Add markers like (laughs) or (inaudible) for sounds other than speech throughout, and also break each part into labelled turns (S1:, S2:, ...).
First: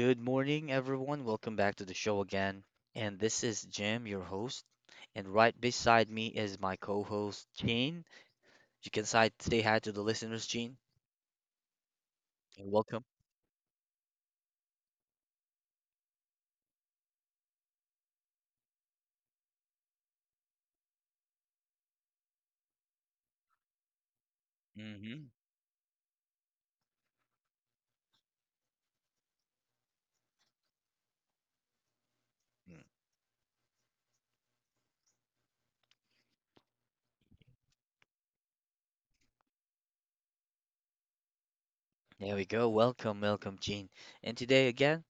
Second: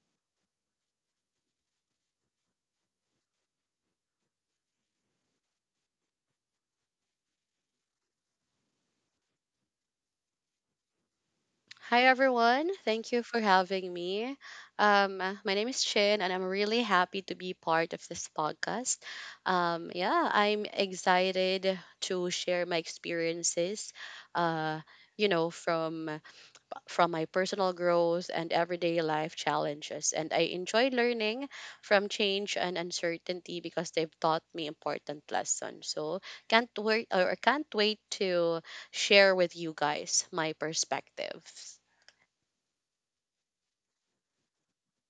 S1: Good morning, everyone. Welcome back to the show again. And this is Jim, your host. And right beside me is my co-host, Gene. You can say hi to the listeners, Gene.
S2: Hi
S1: And
S2: everyone,
S1: welcome.
S2: thank you for having me. My name is Chin, and I'm really happy to be part of this podcast. Yeah, I'm excited to share my experiences. Uh,
S1: Hmm.
S2: from my personal growth and everyday life challenges, and I enjoy learning from change and uncertainty because they've taught me important lessons. So can't wait or can't wait to share with you guys my perspectives.
S1: There we go. Welcome, welcome, Gene. And today again,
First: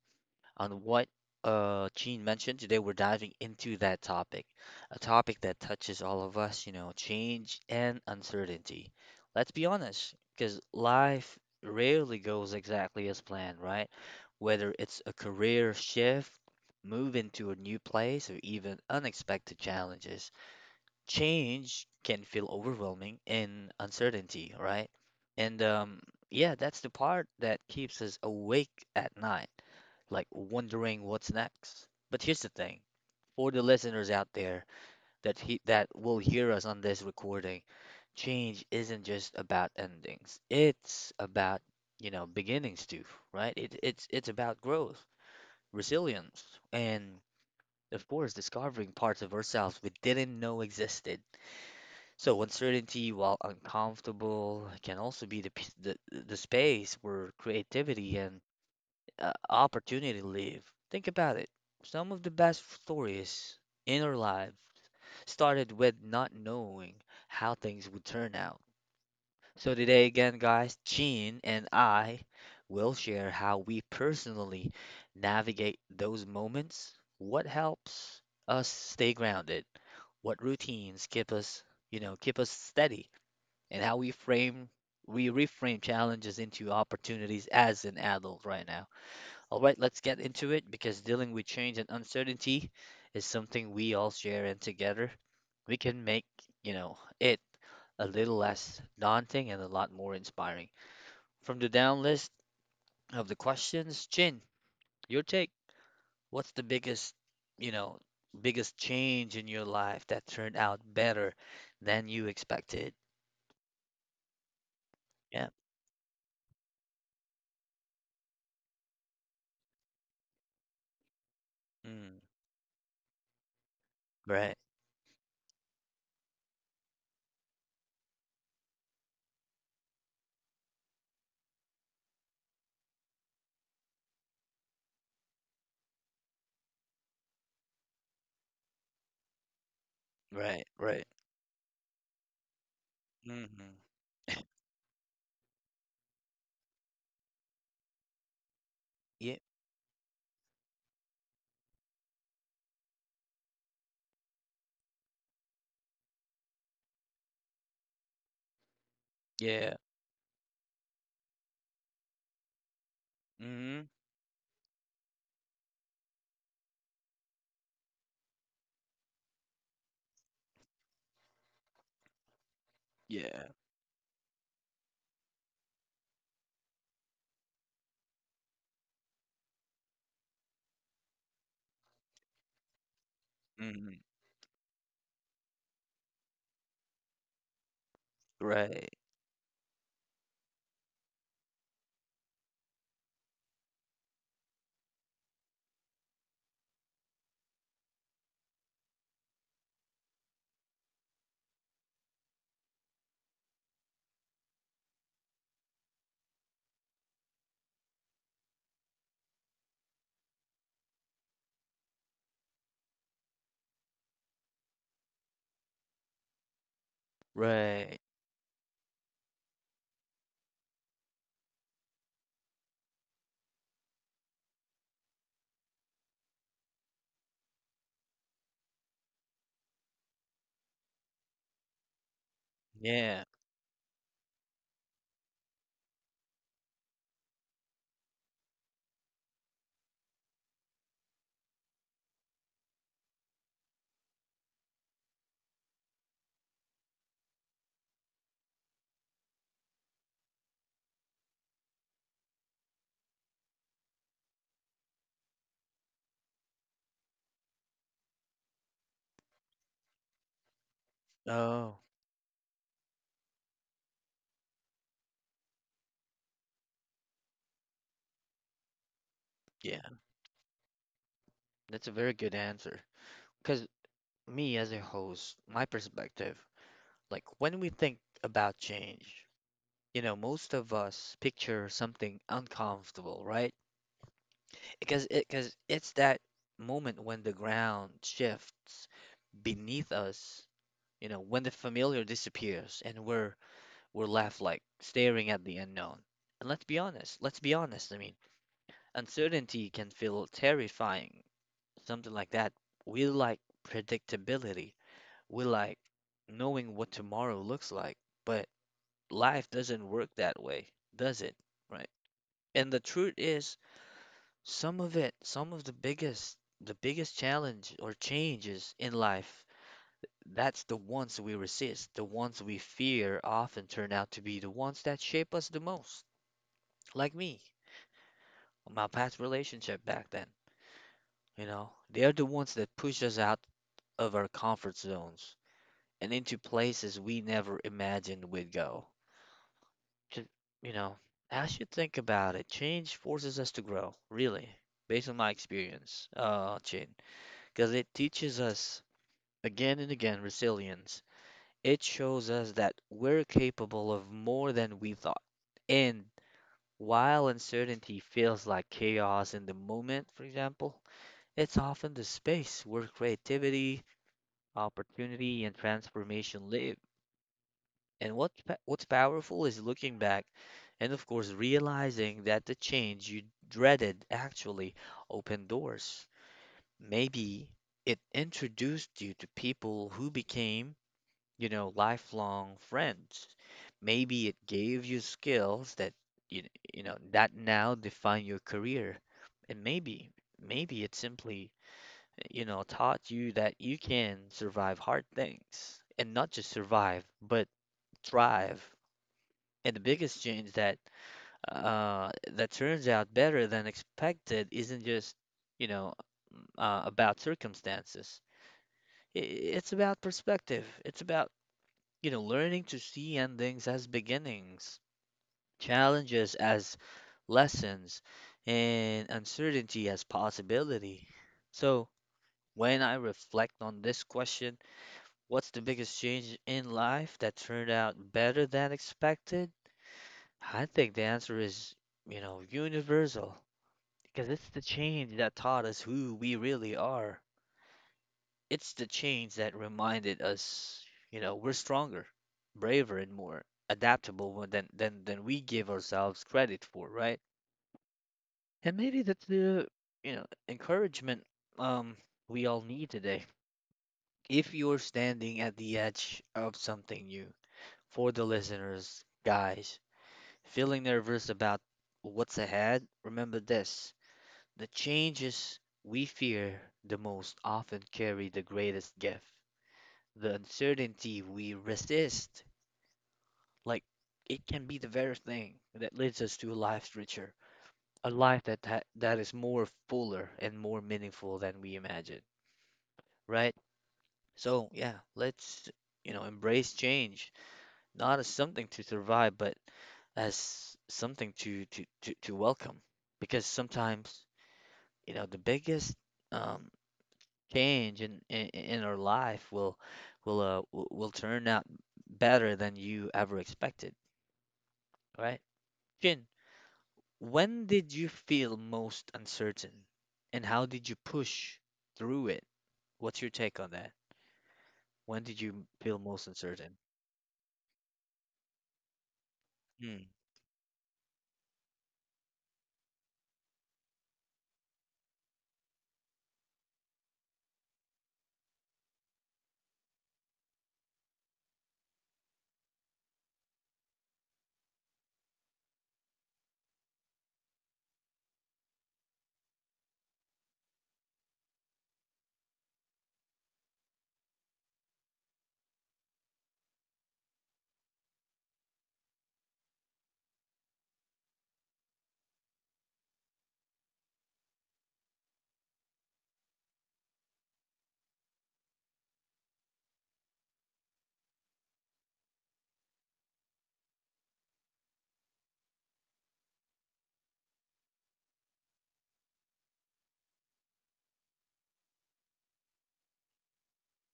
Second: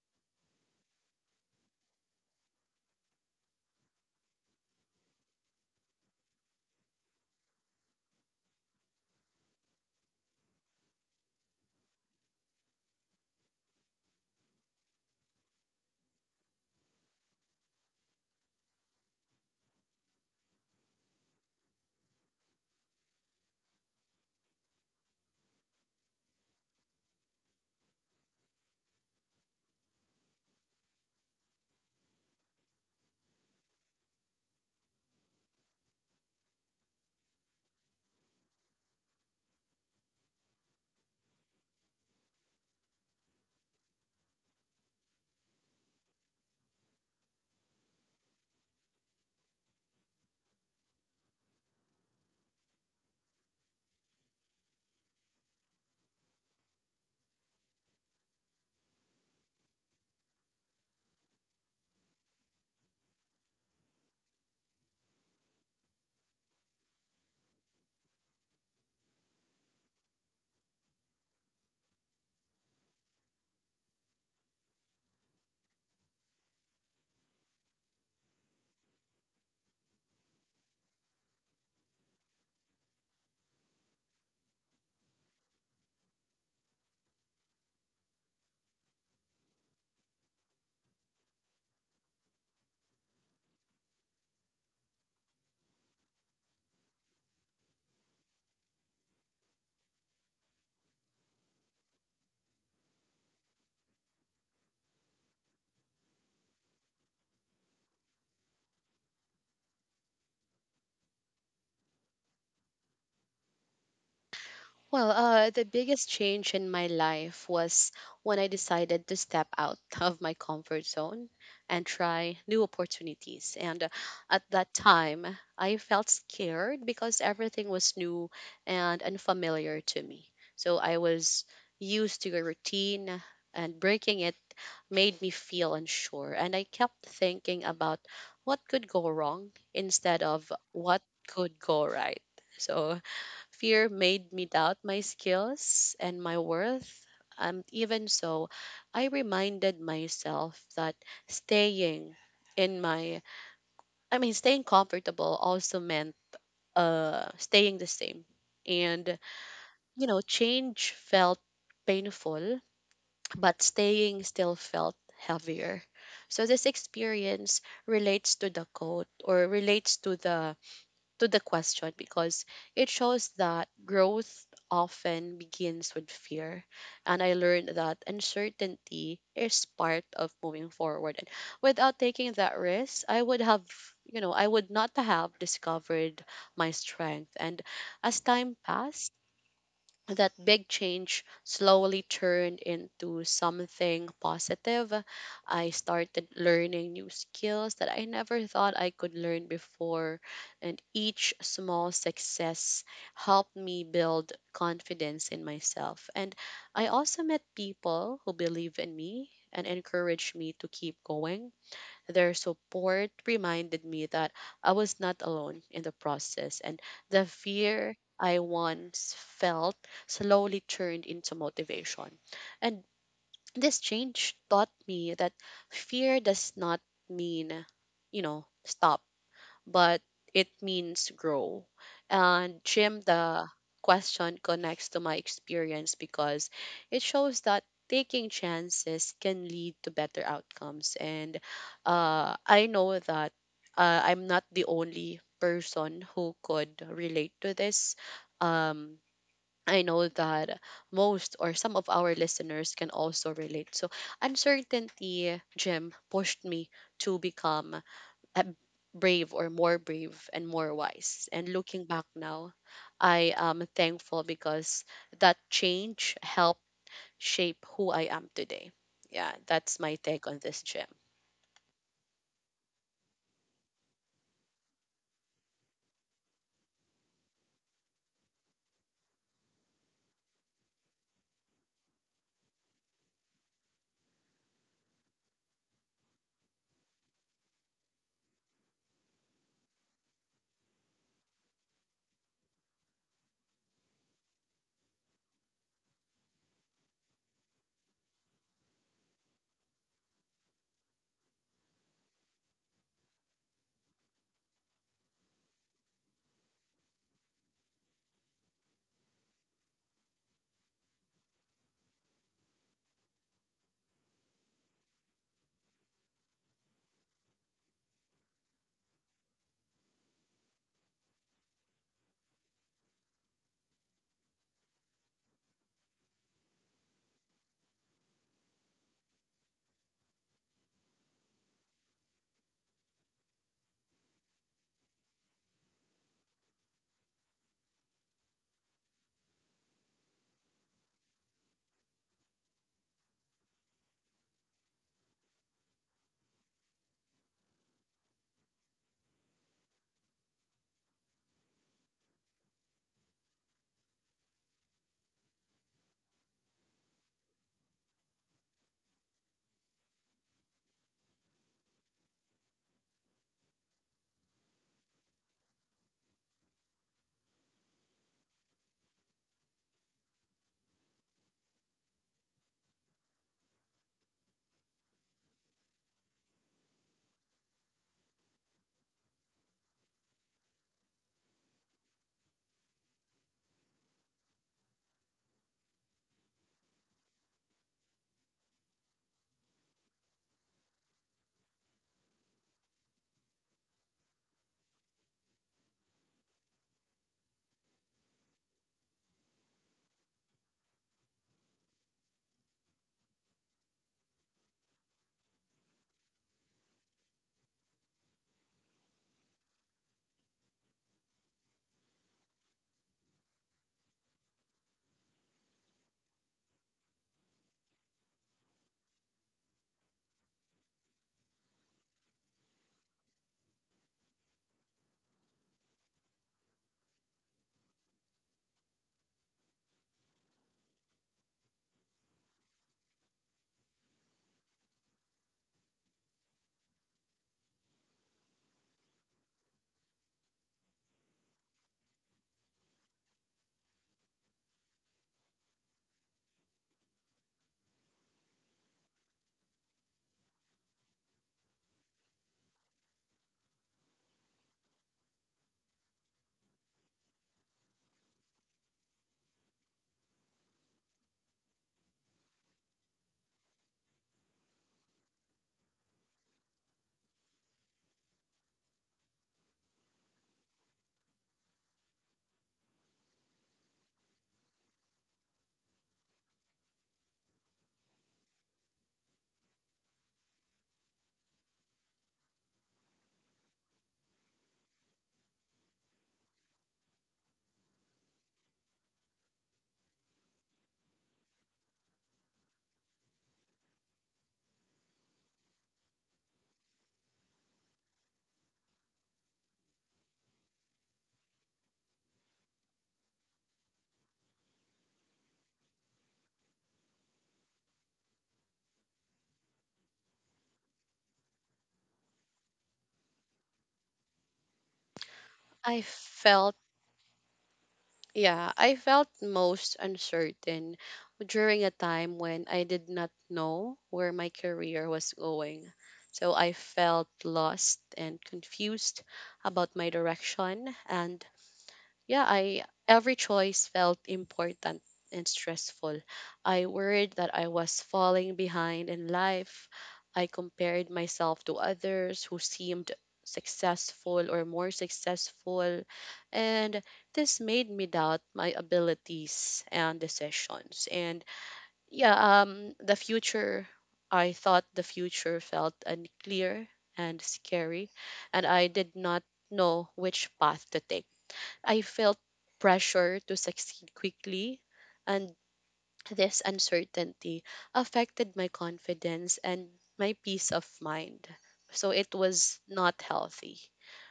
S1: on what Gene mentioned. Today, we're diving into that topic, a topic that touches all of us, you know, change and uncertainty. Let's be honest, because life rarely goes exactly as planned, right? Whether it's a career shift, move into a new place, or even unexpected challenges, change can feel overwhelming and uncertainty, right? And yeah, that's the part that keeps us awake at night like wondering what's next. But here's the thing, for the listeners out there that will hear us on this recording, change isn't just about endings. It's about, you know, beginnings too, right? It's about growth, resilience, and of course, discovering parts of ourselves we didn't know existed. So uncertainty, while uncomfortable, can also be the space where creativity and opportunity live. Think about it. Some of the best stories in our lives started with not knowing how things would turn out. So today again, guys, Gene and I will share how we personally navigate those moments, what helps us stay grounded, what routines keep us, you know, keep us steady, and how we frame we reframe challenges into opportunities as an adult right now. All right, let's get into it because dealing with change and uncertainty is something we all share, and together we can make, you know, it a little less daunting and a lot more inspiring. From the down list of the questions, Chin, your take. What's the biggest, you know, biggest change in your life that turned out better than you expected?
S2: Well,
S1: Yeah.
S2: the biggest change in my life was when I decided to step out (laughs) of my comfort zone and
S1: Mm,
S2: try new opportunities. And at
S1: right,
S2: that time, I felt scared because everything was new and unfamiliar to me. So I was used to a routine, and breaking it made me feel unsure. And I kept thinking about what could go wrong instead of
S1: right,
S2: what
S1: right.
S2: could go right. So
S1: Hmm.
S2: fear made me doubt my skills and my worth. And even so, I
S1: Yeah,
S2: reminded myself that staying in my, I mean, staying comfortable also meant staying the same. And,
S1: yeah.
S2: you know, change felt painful, but
S1: Hmm.
S2: staying still felt heavier. So this experience relates to the quote or relates to the question because it shows
S1: Yeah.
S2: that growth often begins with fear. And I learned that uncertainty is part of moving forward. And without taking that risk, I would have,
S1: Hmm.
S2: you know, I would not have discovered my strength. And as time
S1: Right.
S2: passed, that big change slowly turned into something positive. I started learning new skills that I never thought I could learn before, and each small success helped me build confidence in myself. And I also met people who believe in me and encourage me to keep going. Their support reminded me that I was not alone in the process, and the
S1: Right.
S2: fear I once felt slowly turned into motivation. And this change taught me that fear does not mean, you know, stop but it means grow. And Jim,
S1: Yeah.
S2: the question connects to my experience because it shows that taking chances can lead to better outcomes. And I know that I'm not the only person who could relate to this. Um, I know that most or some of our listeners can also relate. So, uncertainty, Jim, pushed me to become uh, brave or more brave and more wise. And
S1: Oh,
S2: looking back now, I am thankful because that change helped shape who I am today. Yeah, that's my
S1: yeah.
S2: take on this, Jim.
S1: That's a very good answer. Because me as a host, my perspective, like when we think about change, you know, most of us picture something uncomfortable, right? Because it's that moment when the ground shifts beneath us, you know, when the familiar disappears and we're left like staring at the unknown. And let's be honest, let's be honest. I mean, uncertainty can feel terrifying something like that. We like predictability. We like knowing what tomorrow looks like, but life doesn't work that way, does it? Right? And the truth is, some of the biggest challenge or changes in life, that's the ones we resist. The ones we fear often turn out to be the ones that shape us the most. Like me, my past relationship back then, you know, they're the ones that push us out of our comfort zones and into places we never imagined we'd go. Ju- you know, as you think about it, change forces us to grow, really, based on my experience, Chin, because it teaches us again and again resilience. It shows us that we're capable of more than we thought. And while uncertainty feels like chaos in the moment, for example, it's often the space where creativity, opportunity, and transformation live. And what's powerful is looking back and of course realizing that the change you dreaded actually opened doors. Maybe it introduced you to people who became, you know, lifelong friends. Maybe it gave you skills that you, you know that now define your career. And maybe maybe it simply, you know, taught you that you can survive hard things and not just survive, but thrive. And the biggest change that that turns out better than expected isn't just, you know, about circumstances. I- It's about perspective. It's about, you know, learning to see endings as beginnings, challenges as lessons, and uncertainty as possibility. So, when I reflect on this question, what's the biggest change in life that turned out better than expected? I think the answer is, you know, universal, because it's the change that taught us who we really are. It's the change that reminded us, you know, we're stronger, braver, and more adaptable than we give ourselves credit for, right? And maybe that's the, you know, encouragement um we all need today. If you're standing at the edge of something new, for the listeners, guys, feeling nervous about what's ahead, remember this. The changes we fear the most often carry the greatest gift. The uncertainty we resist, like it can be the very thing that leads us to a life richer, a life that is more fuller and more meaningful than we imagine, right? So yeah, let's you know embrace change, not as something to survive, but as something to welcome, because sometimes you know the biggest um change in our life will will turn out better than you ever expected, right? Jin, when did you feel most uncertain, and how did you push through it? What's your take on that? When did you
S2: I
S1: feel most
S2: felt,
S1: uncertain?
S2: yeah, I felt most
S1: Mm.
S2: uncertain during a time when I did not know where my career was going. So I felt lost and confused about my direction and yeah, I every choice felt important and stressful. I worried that I was falling behind in life. I compared myself to others who seemed successful or more successful, and this made me doubt my abilities and decisions. And yeah, the future. I thought the future felt unclear and scary, and I did not know which path to take. I felt pressure to succeed quickly, and this uncertainty affected my confidence and my peace of mind. So it was not healthy.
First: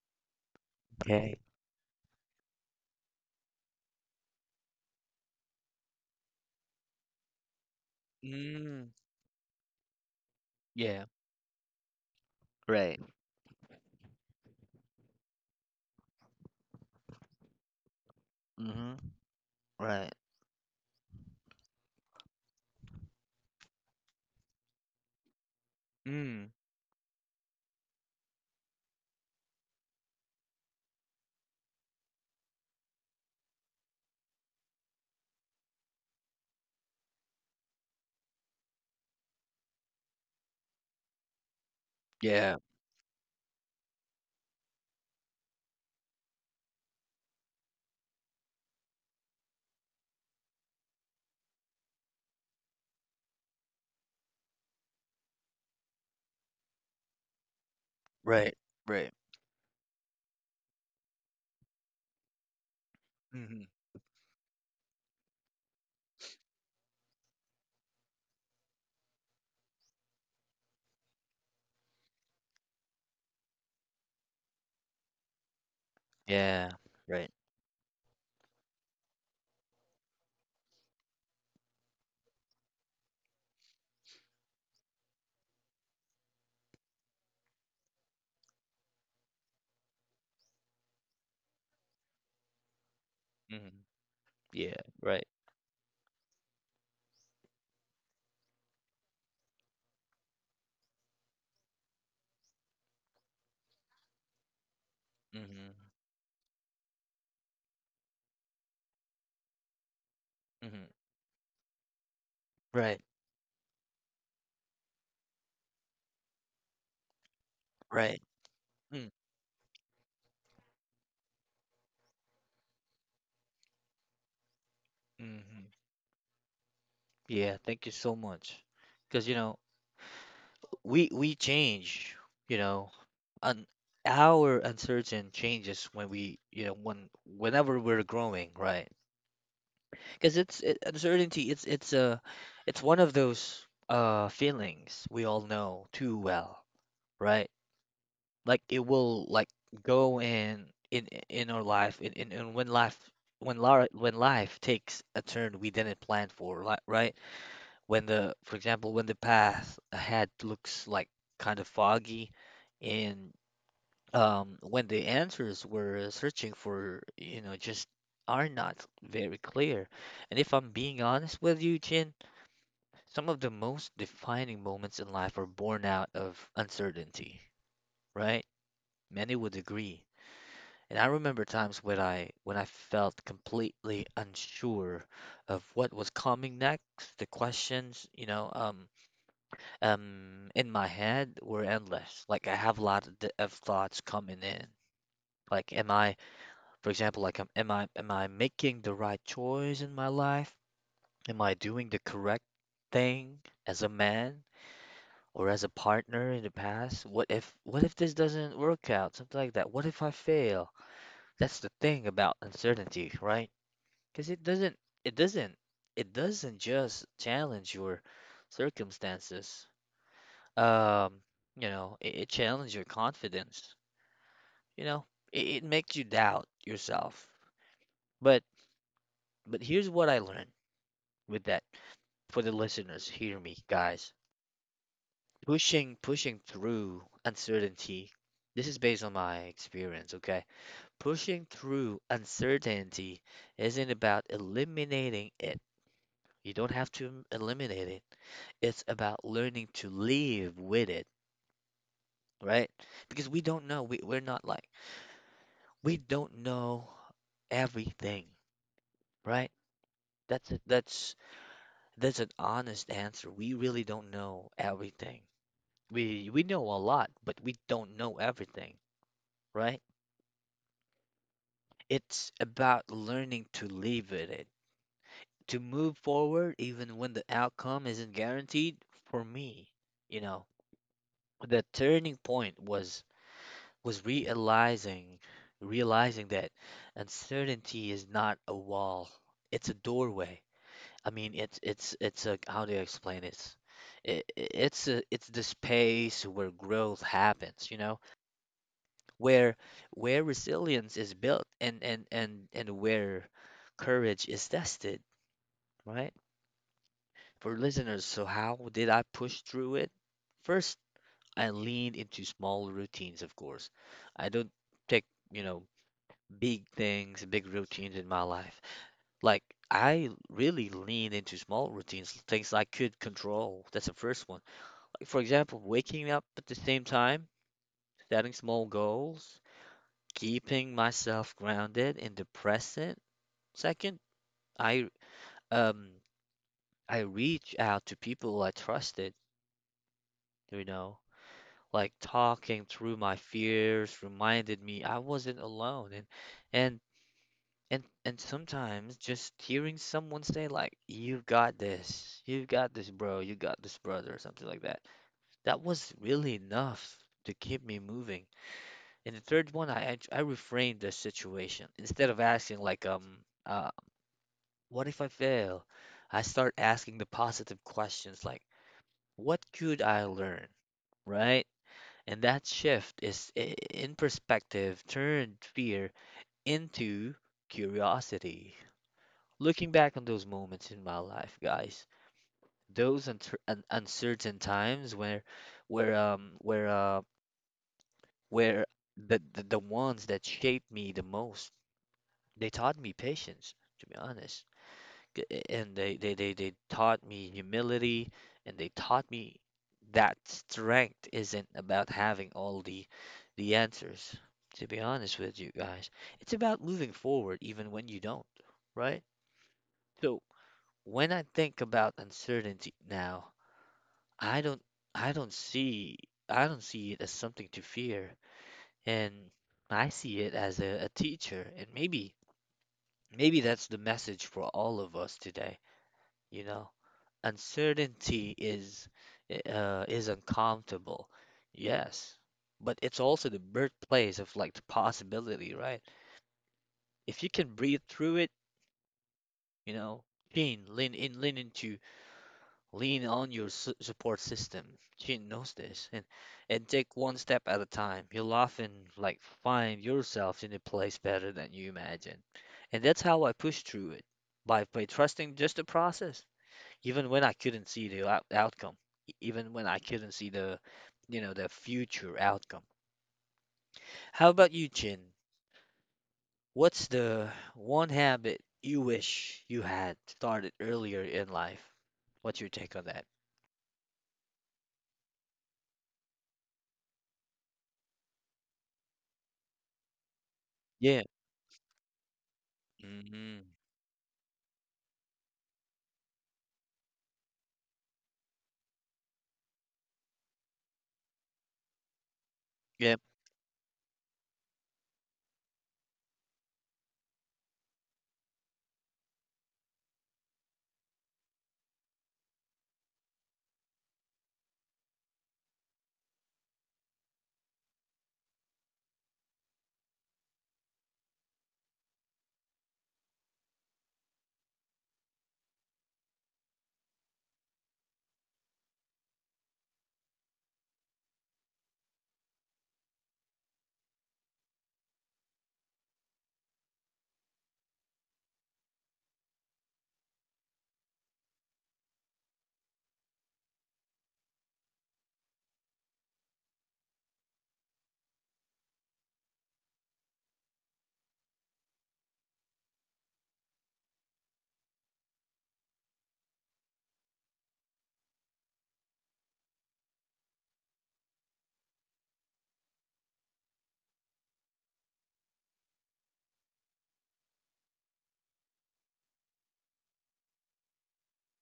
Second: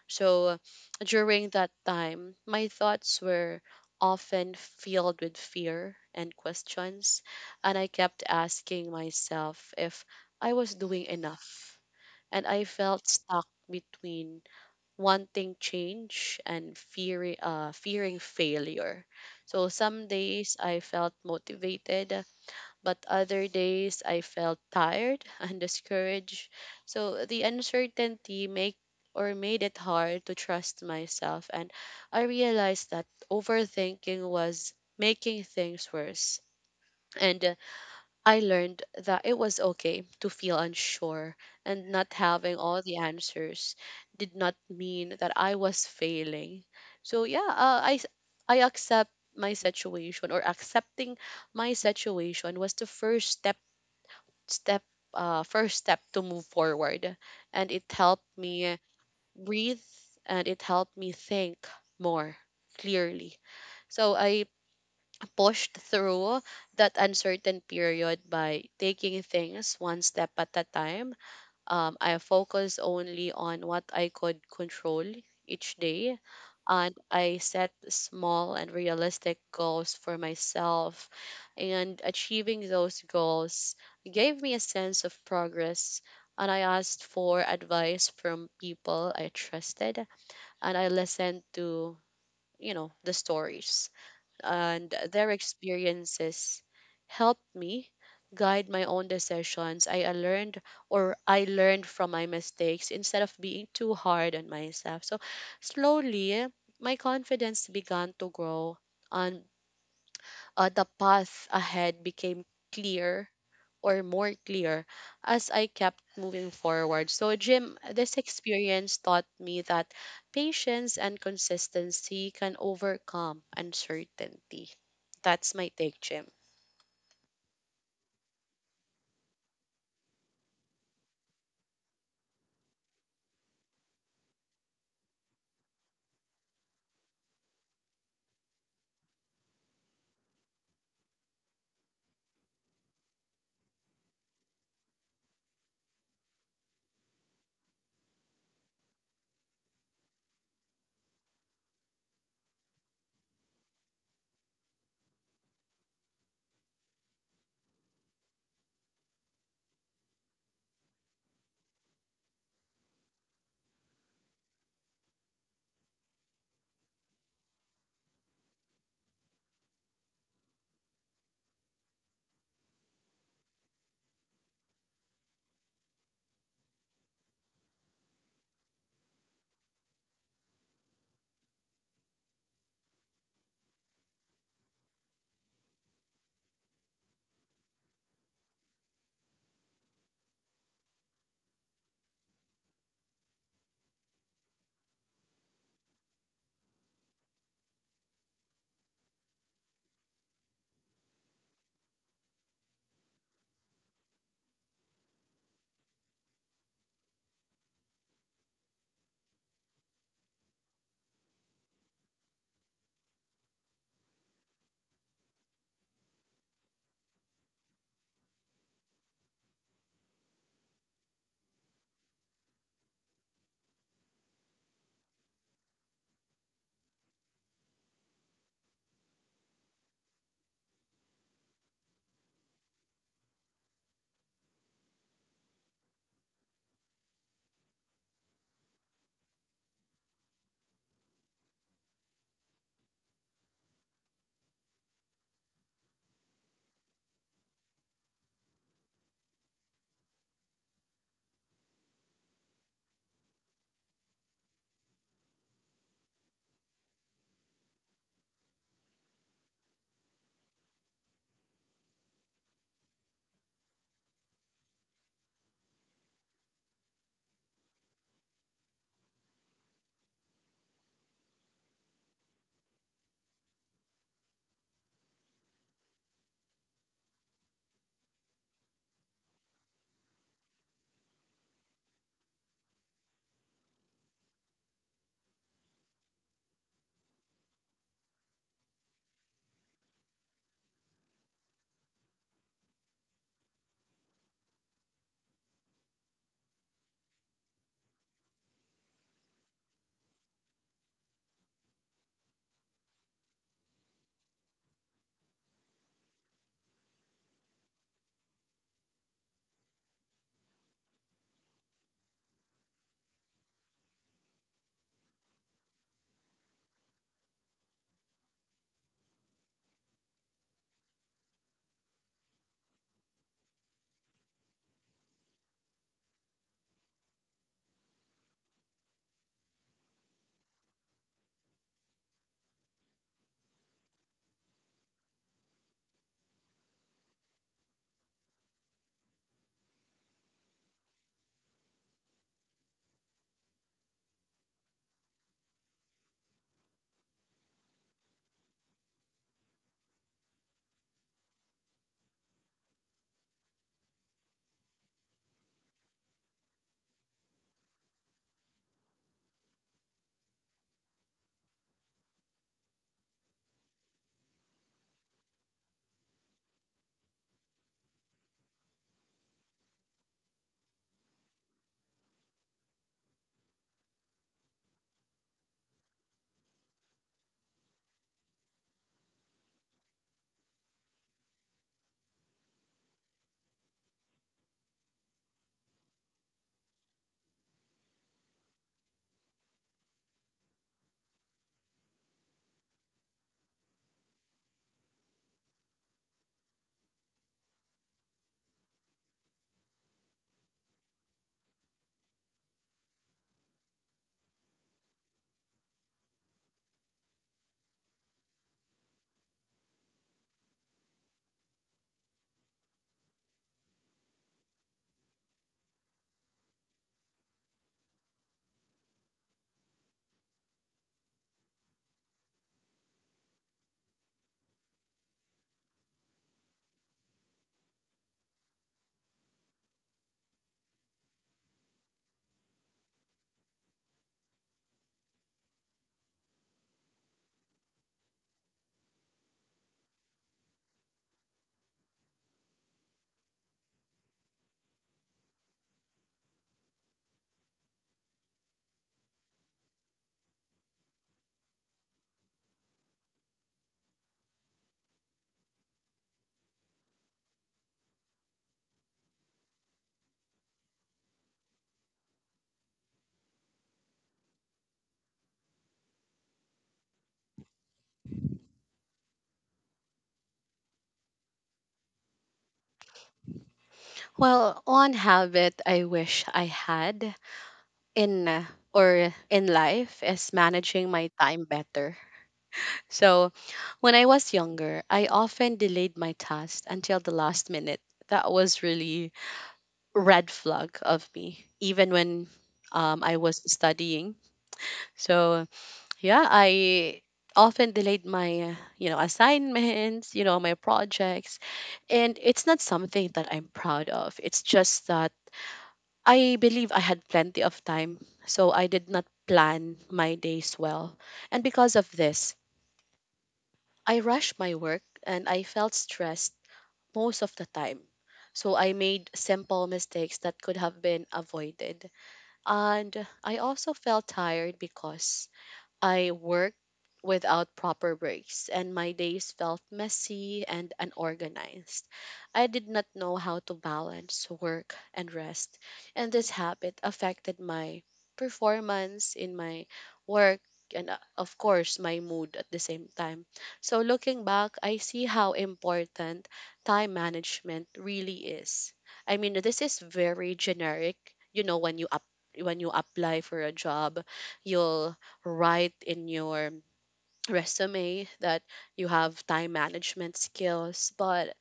S2: So
S1: Okay.
S2: during that time, my thoughts were often filled with fear and questions, and I kept asking
S1: Mm.
S2: myself if I was doing
S1: Yeah.
S2: enough. And I
S1: Right.
S2: felt stuck between wanting change and fearing
S1: Mm-hmm.
S2: failure. So some
S1: Right.
S2: days I felt motivated, but other days I felt tired (laughs) and
S1: Mm.
S2: discouraged. So the uncertainty make or made it hard to trust myself, and I realized that overthinking was making things worse. And I learned that it was okay to feel unsure and not
S1: Yeah.
S2: having all the answers did not mean that I was failing. So yeah, I accept my situation or accepting my situation was the first step step first step to move forward, and it helped
S1: Right.
S2: me
S1: Right.
S2: breathe and it helped me think more clearly.
S1: Mm-hmm.
S2: So I pushed through that uncertain period by taking things one step at a time. I focused only on what I could control each day,
S1: Yeah.
S2: and
S1: Right.
S2: I set small and realistic goals for myself. And achieving those goals gave me a sense of progress. And I asked for advice from people I trusted, and I listened to, you know, the
S1: Mm-hmm.
S2: stories
S1: Yeah.
S2: and
S1: Right.
S2: their experiences helped me guide my own decisions. I learned from my mistakes instead of being too hard on myself. So
S1: Mm-hmm.
S2: slowly my confidence began to grow and the
S1: Mm-hmm.
S2: path ahead became
S1: Right.
S2: clear or more clear as I kept moving forward. So, Jim, this
S1: Right.
S2: experience taught me that patience and consistency can overcome uncertainty. That's
S1: Hmm.
S2: my take, Jim.
S1: Yeah, thank you so much. Because you know, we change, you know, and our uncertain changes when we, you know, when whenever we're growing, right? Because uncertainty. It's one of those feelings we all know too well, right? Like it will like go in our life in when life when life when life takes a turn we didn't plan for, right? When the, for example, when the path ahead looks like kind of foggy, and when the answers we're searching for, you know, just are not very clear. And if I'm being honest with you, Jin, some of the most defining moments in life are born out of uncertainty, right? Many would agree. And I remember times when I felt completely unsure of what was coming next, the questions, you know, in my head were endless. Like I have a lot of, thoughts coming in. Like, for example, like, am I making the right choice in my life? Am I doing the correct thing as a man or as a partner in the past? What if this doesn't work out? Something like that. What if I fail? That's the thing about uncertainty, right? Because it doesn't it doesn't just challenge your circumstances. Um, you know, it challenges your confidence. You know, it makes you doubt yourself. But but here's what I learned with that for the listeners. Hear me, guys. Pushing through uncertainty. This is based on my experience, okay? Pushing through uncertainty isn't about eliminating it. You don't have to eliminate it. It's about learning to live with it, right? Because we don't know. We, we're not like we don't know everything, right? That's an honest answer. We really don't know everything. We know a lot, but we don't know everything, right? It's about learning to live with it, to move forward even when the outcome isn't guaranteed for me. You know, the turning point was was realizing realizing that uncertainty is not a wall, it's a doorway. I mean, it's a how do you explain it? It's the space where growth happens, you know, where resilience is built and where courage is tested, right? For listeners, so how did I push through it? First, I leaned into small routines, of course. I don't take, you know, big things, big routines in my life. Like I really lean into small routines, things I could control. That's the first one. For example, waking up at the same time, setting small goals, keeping myself grounded in the present. Second, I um I reach out to people I trusted, you know, like talking through my fears reminded me I wasn't alone and and sometimes just hearing someone say like you've got this bro, you got this brother or something like that. That was really enough to keep me moving. And the third one, I reframe the situation. Instead of asking like, uh, what if I fail? I start asking the positive questions like, what could I learn, right? And that shift is I- in perspective turned fear into curiosity. Looking back on those moments in my life, guys, those uncertain times where um, where uh, where the ones that shaped me the most. They taught me patience, to be honest, and they taught me humility, and they taught me that strength isn't about having all the answers, to be honest with you guys. It's about moving forward even when you don't, right? So when I think about uncertainty now, I don't I don't see I don't see it as something to fear, and I see it as a teacher, and maybe that's the message for all of us today, you know. Uncertainty is uncomfortable, yes, but it's also the birthplace of like the possibility, right? If you can breathe through it, you know, Chin, lean in, lean into, lean on your su support system. Chin knows this, and take one step at a time. You'll often like find yourself in a place better than you imagine, and that's how I push through it by trusting just the process even when I couldn't see the outcome, even when I couldn't see the future outcome. How about you, Chin? What's the one habit you wish you had started earlier in life? What's your take on that?
S2: Well, one habit I wish I had in uh, in life is managing
S1: Yeah.
S2: my time better. So,
S1: Mm-hmm.
S2: when I was younger, I often delayed my tasks until the last minute. That was really red flag of me, even when
S1: Yep.
S2: I was studying. So yeah, I often delayed my, you know, assignments, you know, my projects, and it's not something that I'm proud of. It's just that I believe I had plenty of time, so I did not plan my days well, and because of this, I rushed my work and I felt stressed most of the time. So I made simple mistakes that could have been avoided. And I also felt tired because I worked without proper breaks, and my days felt messy and unorganized. I did not know how to balance work and rest, and this habit affected my performance in my work and, of course, my mood at the same time. So, looking back, I see how important time management really is. I mean, this is very generic, you know, when you up when you apply for a job you'll write in your resume that you have time management skills, but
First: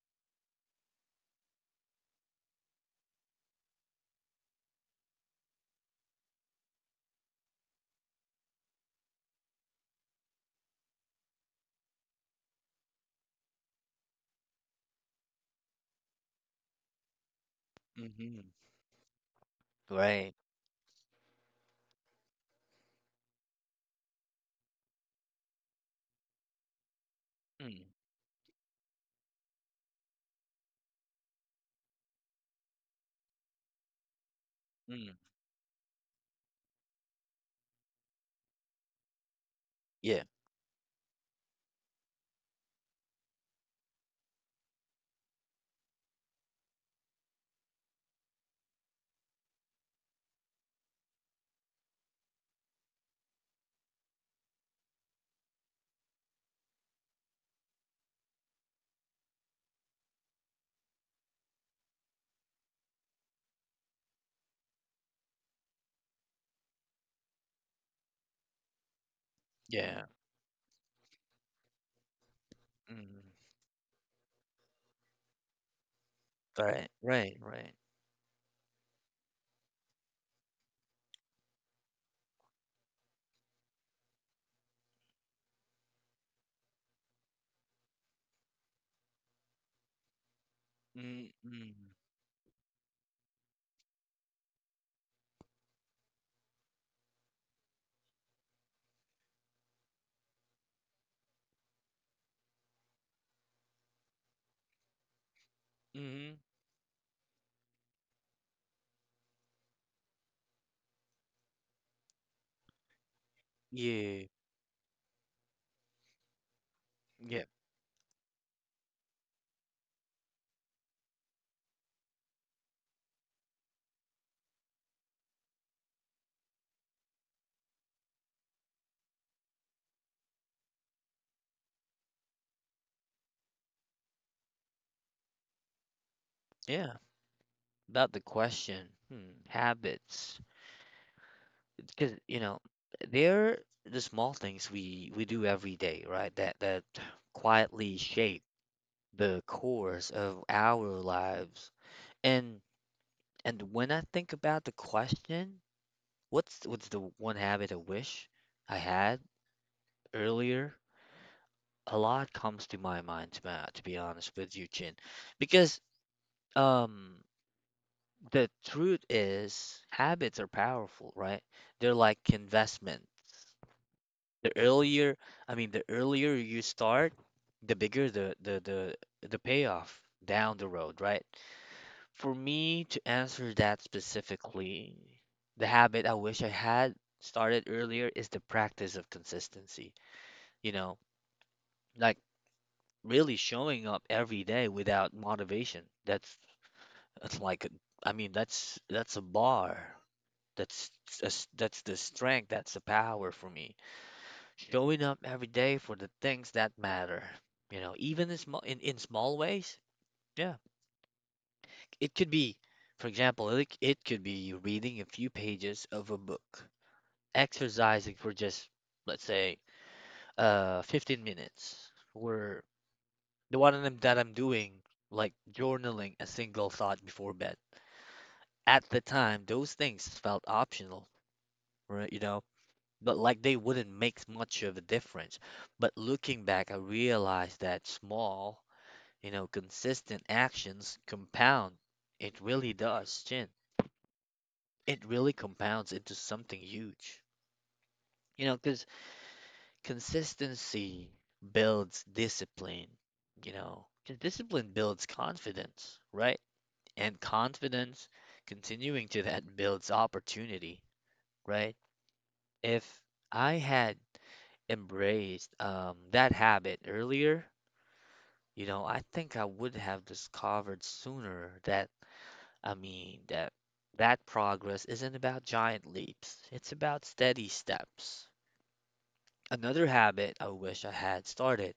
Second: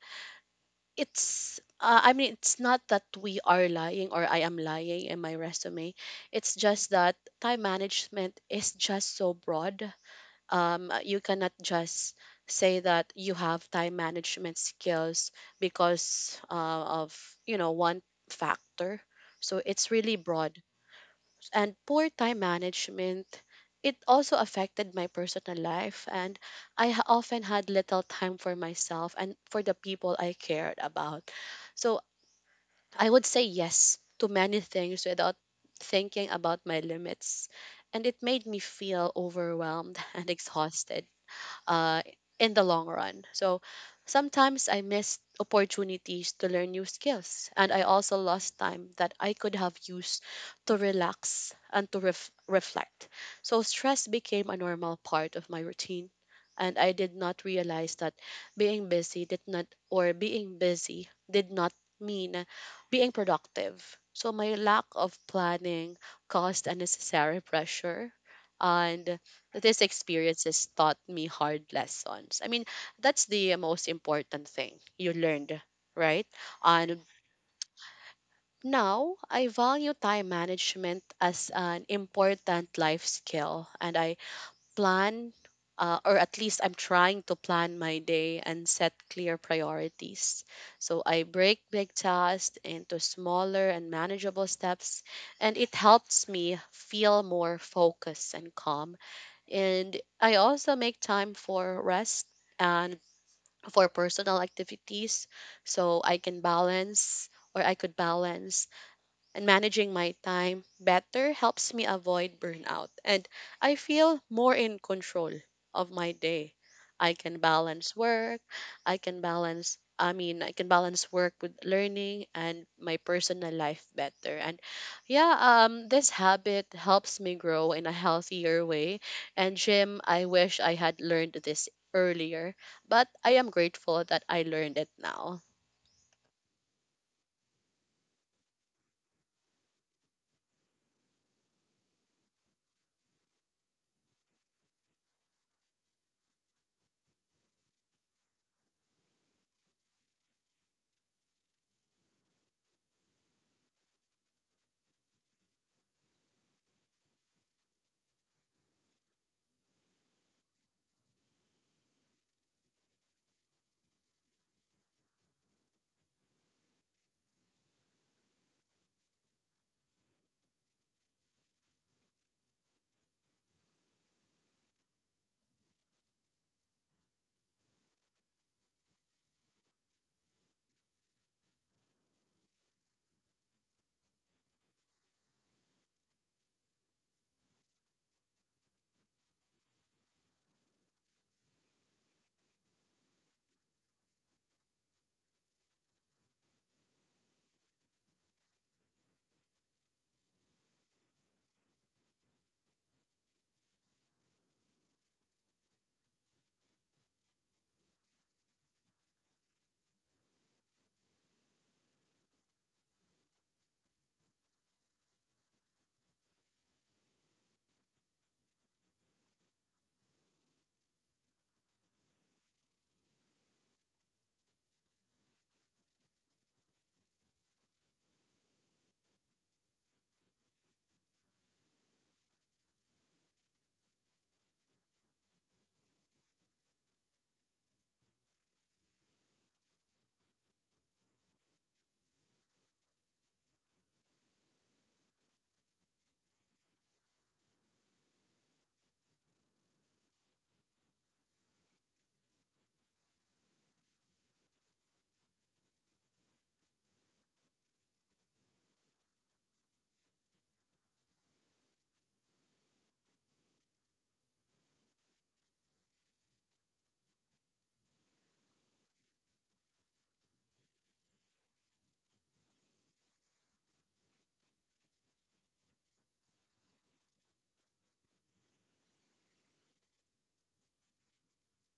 S2: it's I mean it's not that we are lying or I am lying in my resume. It's just that time management is just so broad. Um, you cannot just say that you have time management skills because of, you know, one
S1: Mm-hmm.
S2: factor. So it's really
S1: Right.
S2: broad. And poor time management, it also affected my personal life, and I often had
S1: Mm,
S2: little time for myself and for the people I cared about. So I would say yes to many things
S1: mm,
S2: without thinking about my limits. And it made me feel overwhelmed (laughs)
S1: yeah,
S2: and exhausted uh, in the long run. So sometimes I missed opportunities to learn new skills, and I also lost time that I could have used to relax and to reflect. So stress became a normal part of my routine. And I did not realize that being busy did not, being busy did not mean being productive. So my lack of planning caused unnecessary pressure. And these
S1: yeah.
S2: experiences taught me hard lessons. I mean,
S1: Mm,
S2: that's the most important thing you learned, right?
S1: right,
S2: And
S1: right, right.
S2: now I value time management as an important life skill, and I plan or at least I'm trying to plan my day and set clear priorities. So I
S1: Mm,
S2: break
S1: mm,
S2: big tasks into smaller and manageable steps, and it helps me feel more focused and calm, and I also make time for rest and for personal activities so I can
S1: mm,
S2: balance or I could balance. And managing my time better helps me avoid burnout, and I feel
S1: yeah,
S2: more in control of my day. I can
S1: yeah,
S2: balance work, I mean, I can balance work with learning and my personal life better. And yeah, this habit helps me grow in a healthier way. And Jim, I wish I had learned this earlier, but I am grateful that I learned it now.
S1: yeah. About the question, hmm, habits. Because, you know, they're the small things we do every day, right? That quietly shape the course of our lives. And when I think about the question, what's the one habit I wish I had earlier? A lot comes to my mind, to be honest with you, Chin, because um the truth is habits are powerful, right? They're like investment. The earlier, I mean the earlier you start, the bigger the payoff down the road, right? For me to answer that specifically, the habit I wish I had started earlier is the practice of consistency, you know, like really showing up every day without motivation. That's that's like i mean that's that's a bar. That's that's that's the strength, that's the power for me, showing up every day for the things that matter. You know, even in small in small ways. Yeah, it could be, for example, it could be reading a few pages of a book, exercising for just let's say 15 minutes, or the one of them that I'm doing, like journaling a single thought before bed. At the time, those things felt optional, right? You know, but like they wouldn't make much of a difference. But looking back, I realized that small, you know, consistent actions compound. It really does, Chin. It really compounds into something huge. You know, because consistency builds discipline, you know, 'cause discipline builds confidence, right? And confidence, continuing to that, builds opportunity, right? If I had embraced that habit earlier, you know, I think I would have discovered sooner that, I mean, that progress isn't about giant leaps, it's about steady steps. Another habit I wish I had started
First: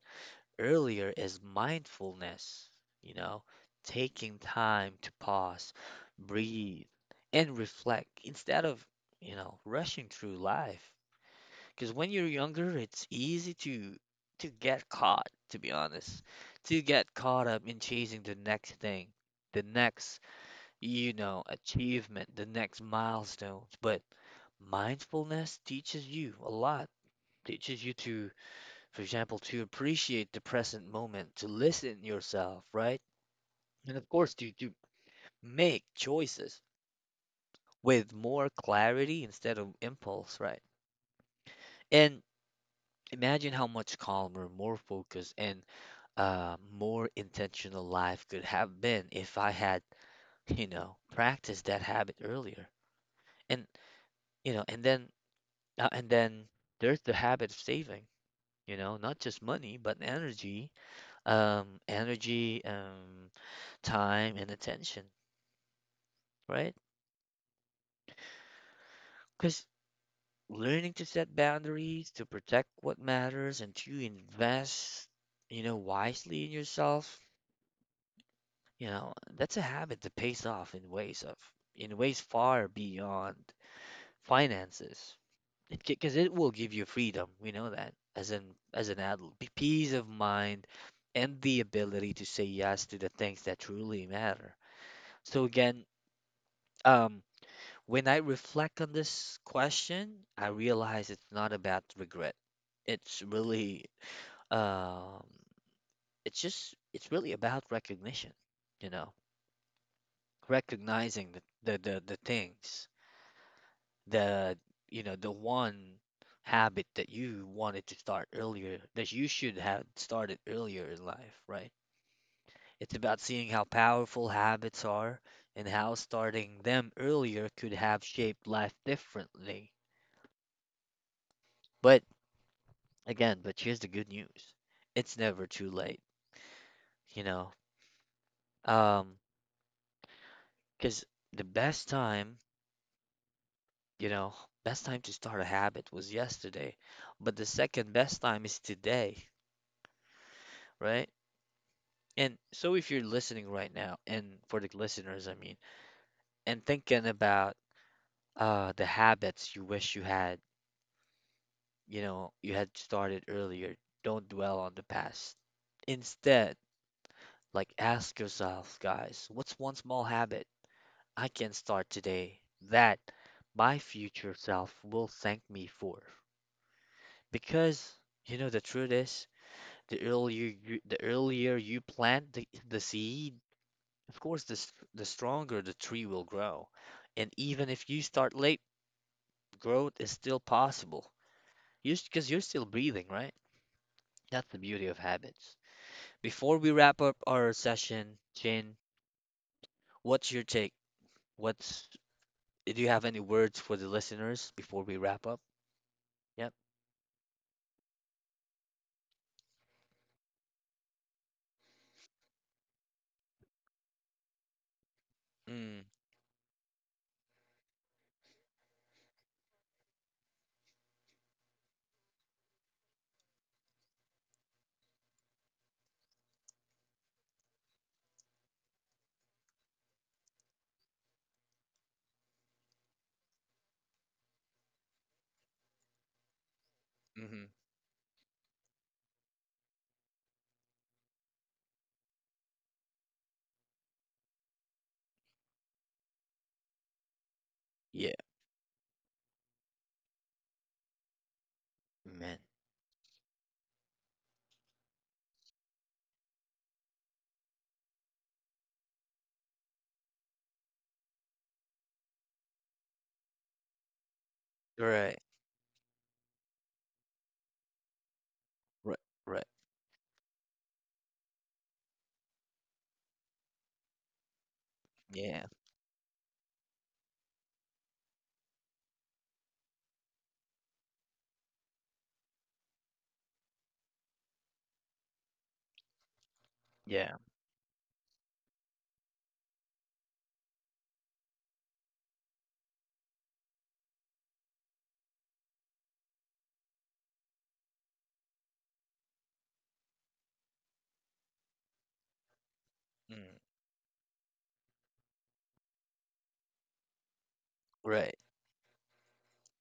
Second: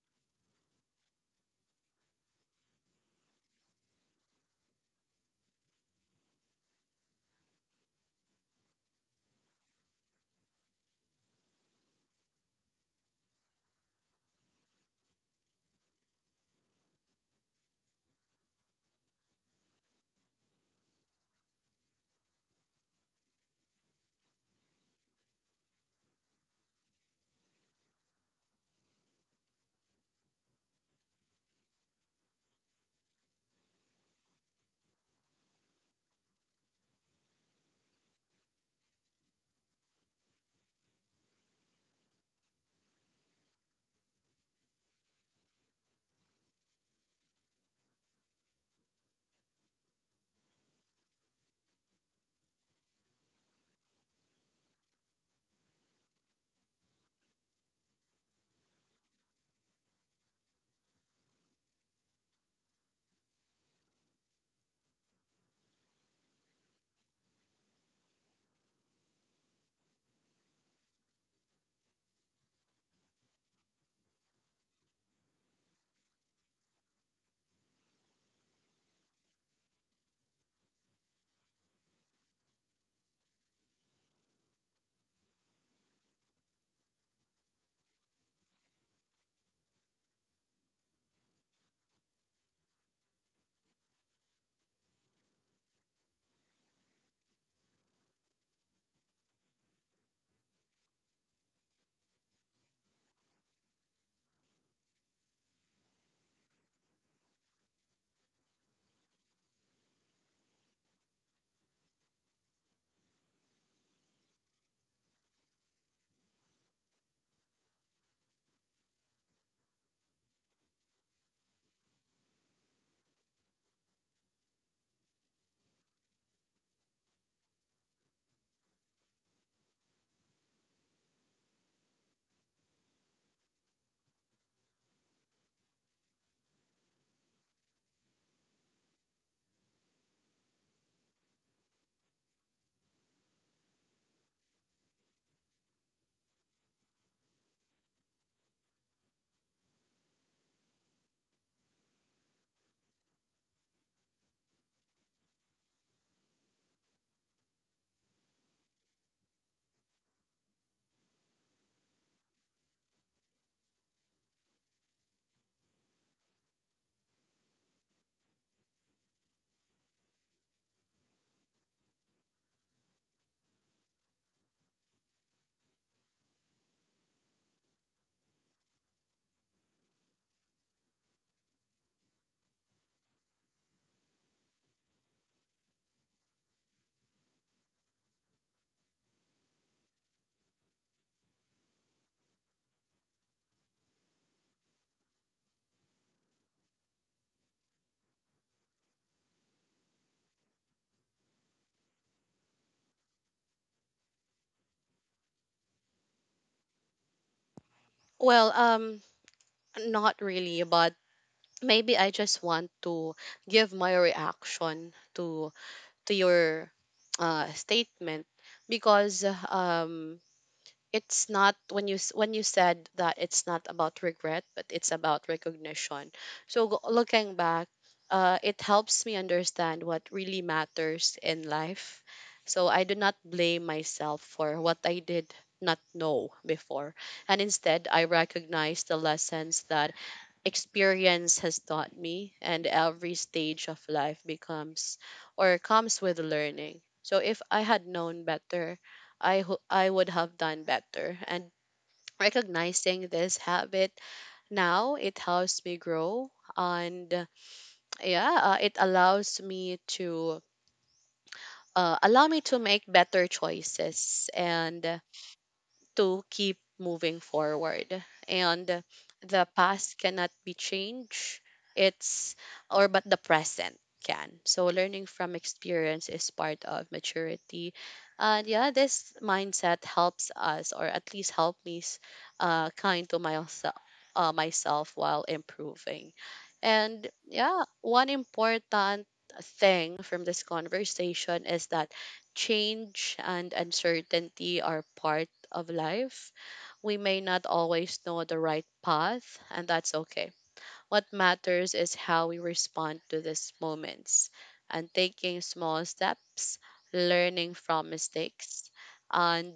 S1: earlier is mindfulness, you know, taking time to pause, breathe, and reflect instead of, you know, rushing through life. Because when you're younger, it's easy to get caught, to be honest, to get caught up in chasing the next thing, the next, you know, achievement, the next milestones. But mindfulness teaches you a lot. Teaches you to, for example, to appreciate the present moment, to listen yourself, right? And of course, to make choices with more clarity instead of impulse, right? And imagine how much calmer, more focused, and more intentional life could have been if I had, you know, practiced that habit earlier. And you know, and then Uh, and then there's the habit of saving, you know, not just money, but energy, um, energy, um, time, and attention, right? Because learning to set boundaries, to protect what matters, and to invest, you know, wisely in yourself, you know, that's a habit that pays off in ways far beyond finances. It, because it will give you freedom. We know that as an adult, peace of mind, and the ability to say yes to the things that truly matter. So again, um, when I reflect on this question, I realize it's not about regret. It's really, um, it's really about recognition. You know, recognizing the things, the the one habit that you wanted to start earlier, that you should have started earlier in life, right? It's about seeing how powerful habits are and how starting them earlier could have shaped life differently. But again, but here's the good news, it's never too late, you know. um because the best time, you know, best time to start a habit was yesterday, but the second best time is today, right? And so if you're listening right now, and for the listeners, I mean, and thinking about the habits you wish you had, you know, you had started earlier, don't dwell on the past. Instead, like ask yourself, guys, what's one small habit I can start today that my future self will thank me for? Because you know the truth is, the earlier you plant the seed. Of course, the stronger the tree will grow. And even if you start late, growth is still possible. You, because you're still breathing, right? That's the beauty of habits. Before we wrap up our session, Jin, what's your take? What's, do you have any words for the listeners before we wrap up? Yep.
S2: Well, not really, but maybe I just want to give my reaction to
S1: Mm,
S2: your statement because um, it's not when you when you said that it's not about regret but it's about recognition. So looking back, it helps me understand what really matters in life. So I do not blame myself for what I did not know before, and
S1: mm-hmm.
S2: instead I recognize the lessons that experience has taught me, and every stage of life becomes or comes with learning. So if I had
S1: Yeah,
S2: known better, I would have done better. And
S1: man.
S2: recognizing this habit now, it helps me grow. And yeah it allows me to allow me to make better choices and
S1: Right.
S2: to keep moving forward. And
S1: Right. Right.
S2: the past cannot be changed. It's or but the present can. So learning from
S1: Yeah.
S2: experience is part of maturity. And yeah, this mindset helps us or at least help me kind to myself myself while improving. And
S1: Yeah.
S2: yeah, one important thing from this conversation is that change and uncertainty are part of life. We may not always know the right path, and that's okay. What matters is how we respond to
S1: Mm,
S2: these moments and taking small steps, learning from
S1: right.
S2: mistakes, and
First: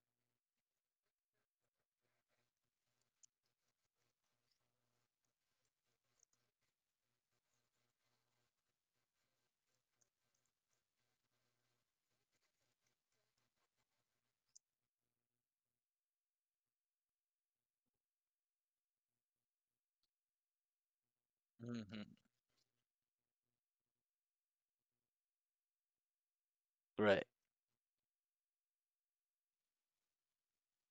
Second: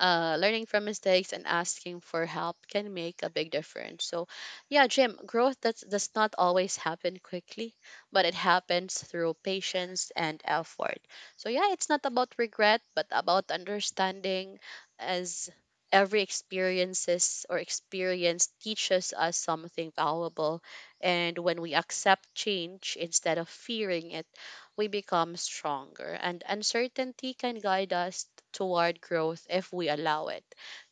S2: asking for help can make a big difference. So, yeah, Jim, growth does not always happen quickly, but it happens through patience and effort. So, yeah, it's not about regret, but about understanding, as every experiences or experience teaches us something valuable. And when we
S1: Mm-hmm.
S2: accept change instead of fearing it, we become stronger. And
S1: Right.
S2: uncertainty can guide us toward growth if we allow it.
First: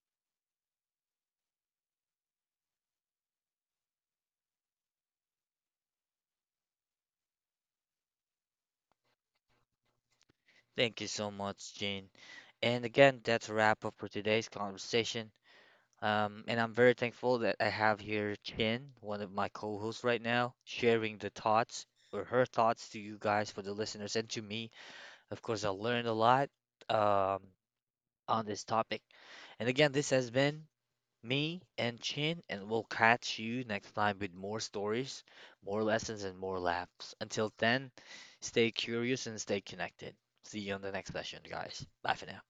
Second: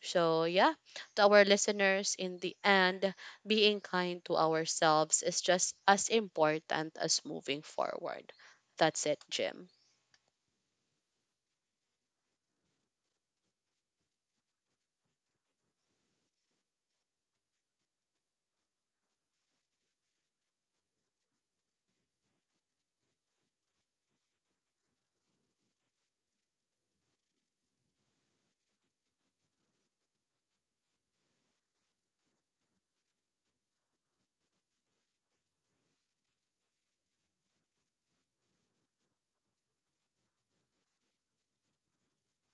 S2: So, yeah, to our listeners, in the end, being kind to ourselves is just as important as moving forward. That's it, Jim.
S1: Thank you so much, Jane. And again, that's a wrap up for today's conversation. And I'm very thankful that I have here Chin, one of my co-hosts right now, sharing the thoughts or her thoughts to you guys, for the listeners, and to me. Of course, I learned a lot, um, on this topic. And again, this has been me and Chin, and we'll catch you next time with more stories, more lessons, and more laughs. Until then, stay curious and stay connected. See you on the next session, guys. Bye for now.